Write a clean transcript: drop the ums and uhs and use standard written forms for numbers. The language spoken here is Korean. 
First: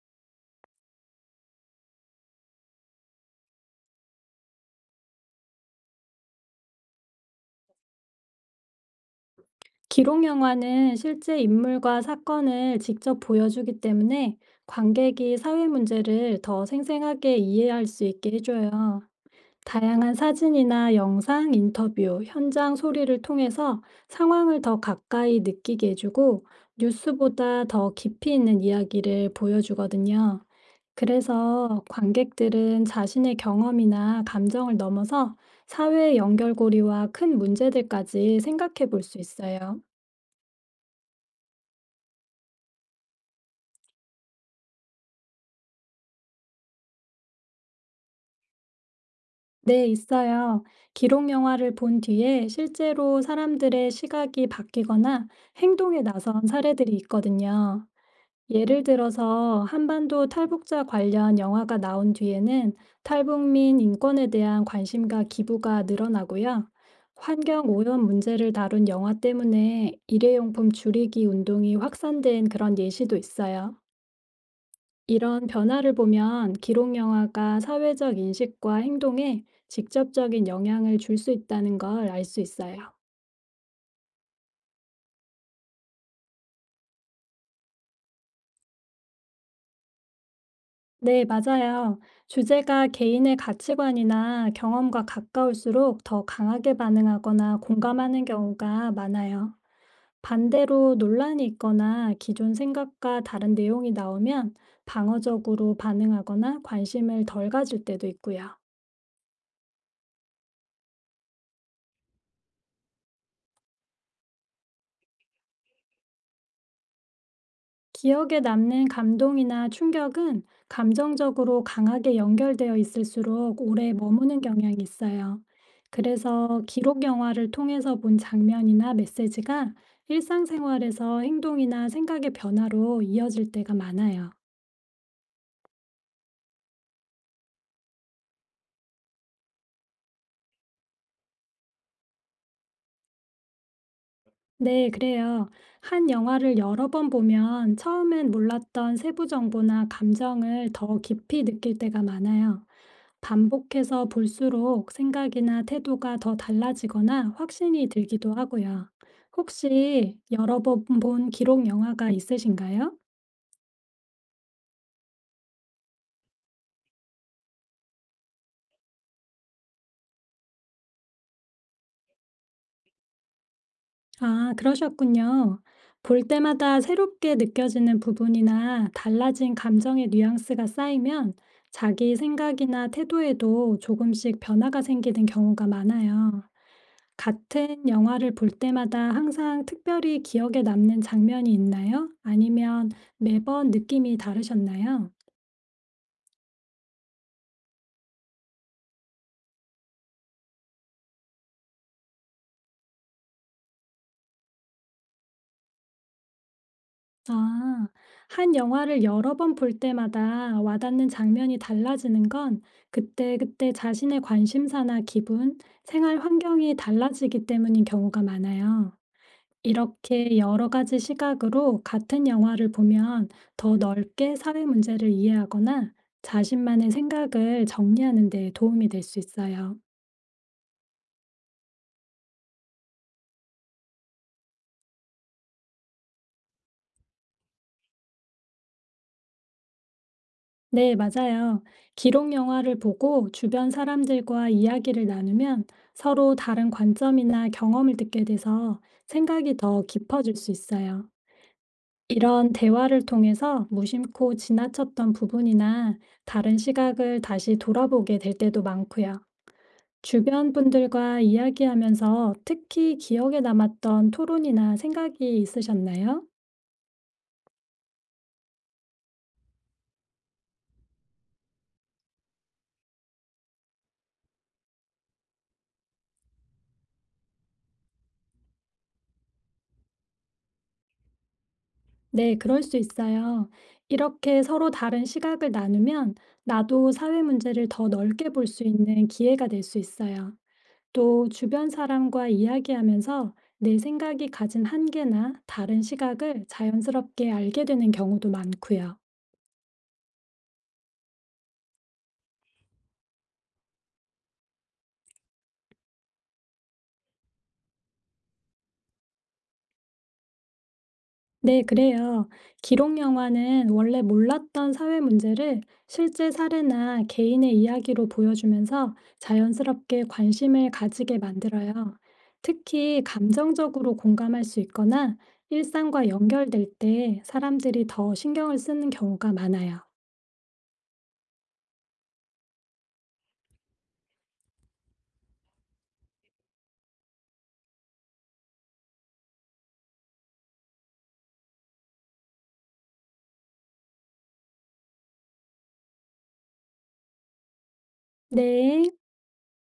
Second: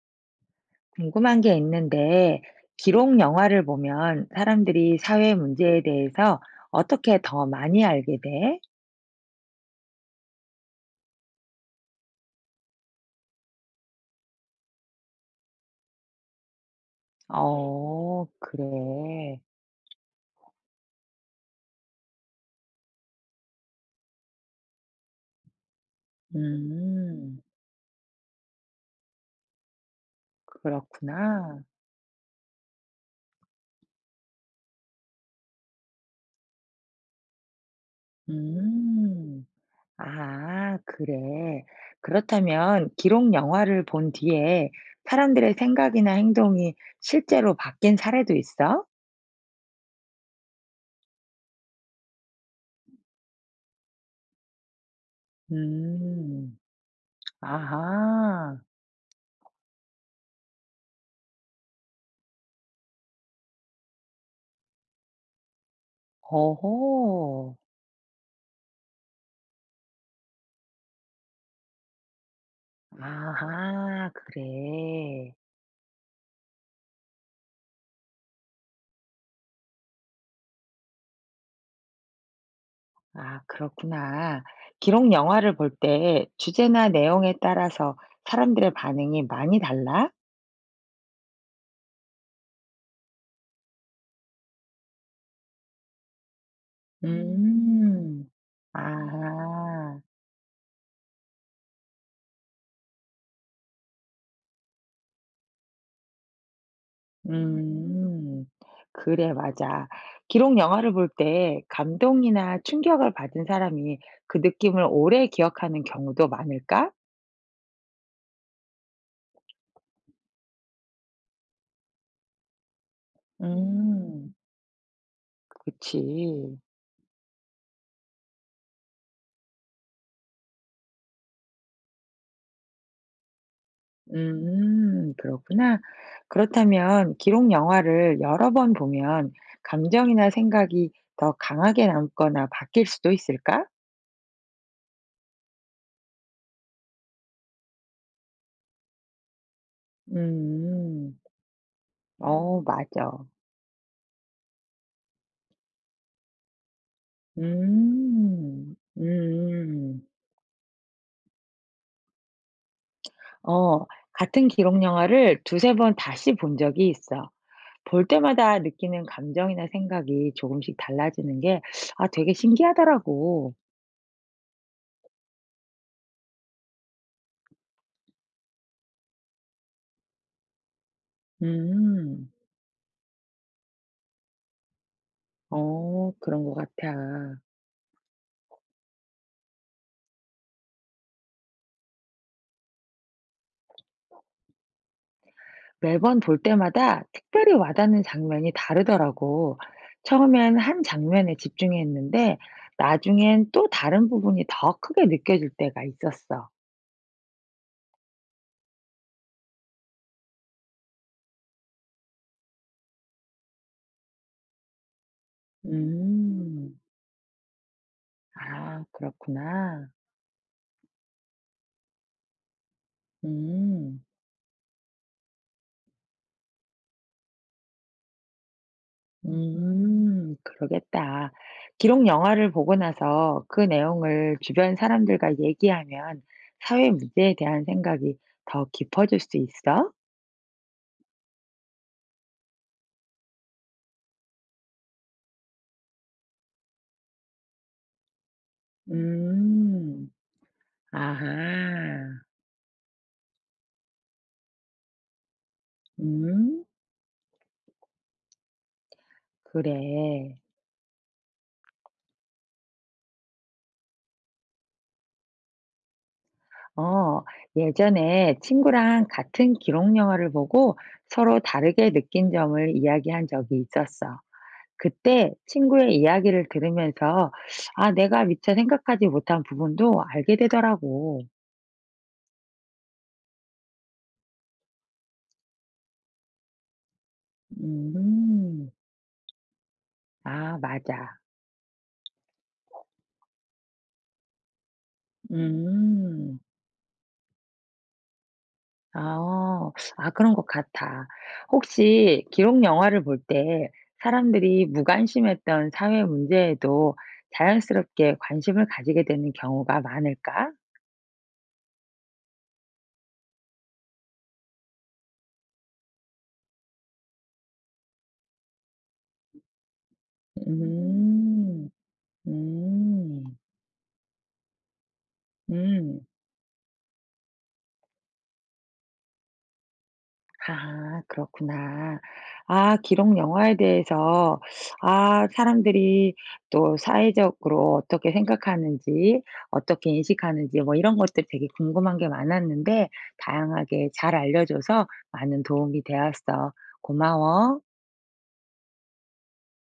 궁금한 게 있는데, 기록 영화를 보면 사람들이 사회 문제에 대해서 어떻게 더 많이 알게 돼? 기록 영화는 실제 인물과 사건을 직접 보여주기 때문에 관객이 사회 문제를 더 생생하게 이해할 수 어, 있게 해줘요. 그래. 다양한 사진이나 영상, 인터뷰, 현장 소리를 통해서 상황을 더 가까이 느끼게 해주고 음, 뉴스보다 더 깊이 있는 이야기를 보여주거든요. 그렇구나. 그래서 관객들은 자신의 경험이나 감정을 넘어서 사회의 연결고리와 큰 문제들까지 생각해 볼 수 음, 있어요. 아, 그래. 그렇다면 기록 영화를 본 뒤에 사람들의 생각이나 행동이 실제로 바뀐 사례도 있어? 네, 있어요. 기록 영화를 본 뒤에 실제로 사람들의 시각이 바뀌거나 행동에 나선 음, 사례들이 있거든요. 아하, 예를 들어서 한반도 탈북자 관련 영화가 나온 뒤에는 탈북민 인권에 대한 관심과 기부가 늘어나고요. 어허. 환경 오염 문제를 다룬 영화 때문에 일회용품 줄이기 운동이 확산된 그런 예시도 있어요. 아하 그래. 이런 변화를 보면 기록 영화가 사회적 인식과 행동에 직접적인 영향을 줄 수 있다는 걸 알 수 있어요. 아 그렇구나. 기록 영화를 볼 때 주제나 내용에 따라서 사람들의 반응이 많이 달라? 네, 맞아요. 주제가 개인의 가치관이나 경험과 가까울수록 더 강하게 음. 반응하거나 공감하는 음. 경우가 많아요. 아하. 반대로 논란이 있거나 기존 생각과 다른 내용이 나오면 방어적으로 반응하거나 관심을 덜 가질 때도 음. 있고요. 그래 맞아. 기록 영화를 볼 때 감동이나 충격을 받은 사람이 그 느낌을 오래 기억하는 경우도 많을까? 기억에 남는 감동이나 충격은 감정적으로 강하게 연결되어 있을수록 오래 음. 머무는 경향이 있어요. 그치. 그래서 기록 영화를 통해서 본 장면이나 메시지가 일상생활에서 행동이나 생각의 변화로 이어질 때가 많아요. 그렇구나. 그렇다면 기록 영화를 여러 번 보면 감정이나 생각이 더 강하게 남거나 바뀔 수도 있을까? 네, 그래요. 한 영화를 여러 번 보면 처음엔 몰랐던 세부 정보나 감정을 더 음. 깊이 느낄 때가 어 많아요. 맞아. 반복해서 볼수록 생각이나 태도가 더 달라지거나 확신이 들기도 음. 하고요. 음. 혹시 여러 번 본 기록 영화가 있으신가요? 어 같은 기록 영화를 두세 번 다시 본 적이 있어. 볼 때마다 느끼는 감정이나 생각이 조금씩 달라지는 게 아 되게 신기하더라고. 아, 그러셨군요. 볼 때마다 새롭게 느껴지는 부분이나 달라진 감정의 뉘앙스가 쌓이면 자기 음. 생각이나 태도에도 조금씩 변화가 생기는 경우가 어 많아요. 그런 것 같아. 같은 영화를 볼 때마다 항상 특별히 기억에 남는 장면이 있나요? 아니면 매번 느낌이 다르셨나요? 매번 볼 때마다 특별히 와닿는 장면이 다르더라고. 처음엔 한 장면에 집중했는데 나중엔 또 다른 부분이 더 크게 느껴질 때가 있었어. 아, 한 영화를 여러 번 볼 때마다 와닿는 장면이 달라지는 건 그때그때 자신의 관심사나 기분, 생활 환경이 음. 달라지기 때문인 경우가 아, 많아요. 그렇구나. 이렇게 여러 가지 시각으로 같은 영화를 보면 더 음. 넓게 사회 문제를 이해하거나 자신만의 생각을 정리하는 데 도움이 될 수 있어요. 그러겠다. 기록 영화를 보고 나서 그 내용을 주변 사람들과 얘기하면 사회 문제에 대한 생각이 더 깊어질 수 있어? 네, 맞아요. 기록 영화를 보고 주변 사람들과 이야기를 나누면 서로 다른 관점이나 경험을 듣게 돼서 생각이 더 음. 깊어질 수 있어요. 아하. 이런 대화를 통해서 무심코 지나쳤던 부분이나 다른 음. 시각을 다시 돌아보게 될 때도 많고요. 그래. 주변 분들과 이야기하면서 특히 기억에 남았던 토론이나 생각이 있으셨나요? 어, 예전에 친구랑 같은 기록 영화를 보고 서로 다르게 느낀 점을 이야기한 적이 있었어. 그때 친구의 이야기를 들으면서, 아, 내가 미처 생각하지 못한 부분도 알게 되더라고. 네, 그럴 수 있어요. 이렇게 서로 다른 시각을 나누면 나도 사회 문제를 더 넓게 볼 수 음, 있는 기회가 될 수 있어요. 아, 맞아. 또 주변 사람과 이야기하면서 내 생각이 가진 한계나 다른 음. 시각을 자연스럽게 알게 되는 경우도 많고요. 아. 어. 아 그런 것 같아. 혹시 기록 영화를 볼 때 사람들이 무관심했던 사회 문제에도 자연스럽게 관심을 가지게 되는 경우가 많을까? 네, 그래요. 기록 영화는 원래 몰랐던 사회 문제를 실제 사례나 개인의 이야기로 보여주면서 자연스럽게 관심을 가지게 음. 만들어요. 음. 특히 음. 감정적으로 공감할 수 있거나 음. 일상과 연결될 때 사람들이 더 신경을 쓰는 경우가 많아요. 아 그렇구나. 기록 영화에 대해서 사람들이 또 사회적으로 어떻게 생각하는지 어떻게 인식하는지 뭐 이런 것들 되게 궁금한 게 많았는데 다양하게 잘 알려 줘서 많은 도움이 되었어. 고마워. 네.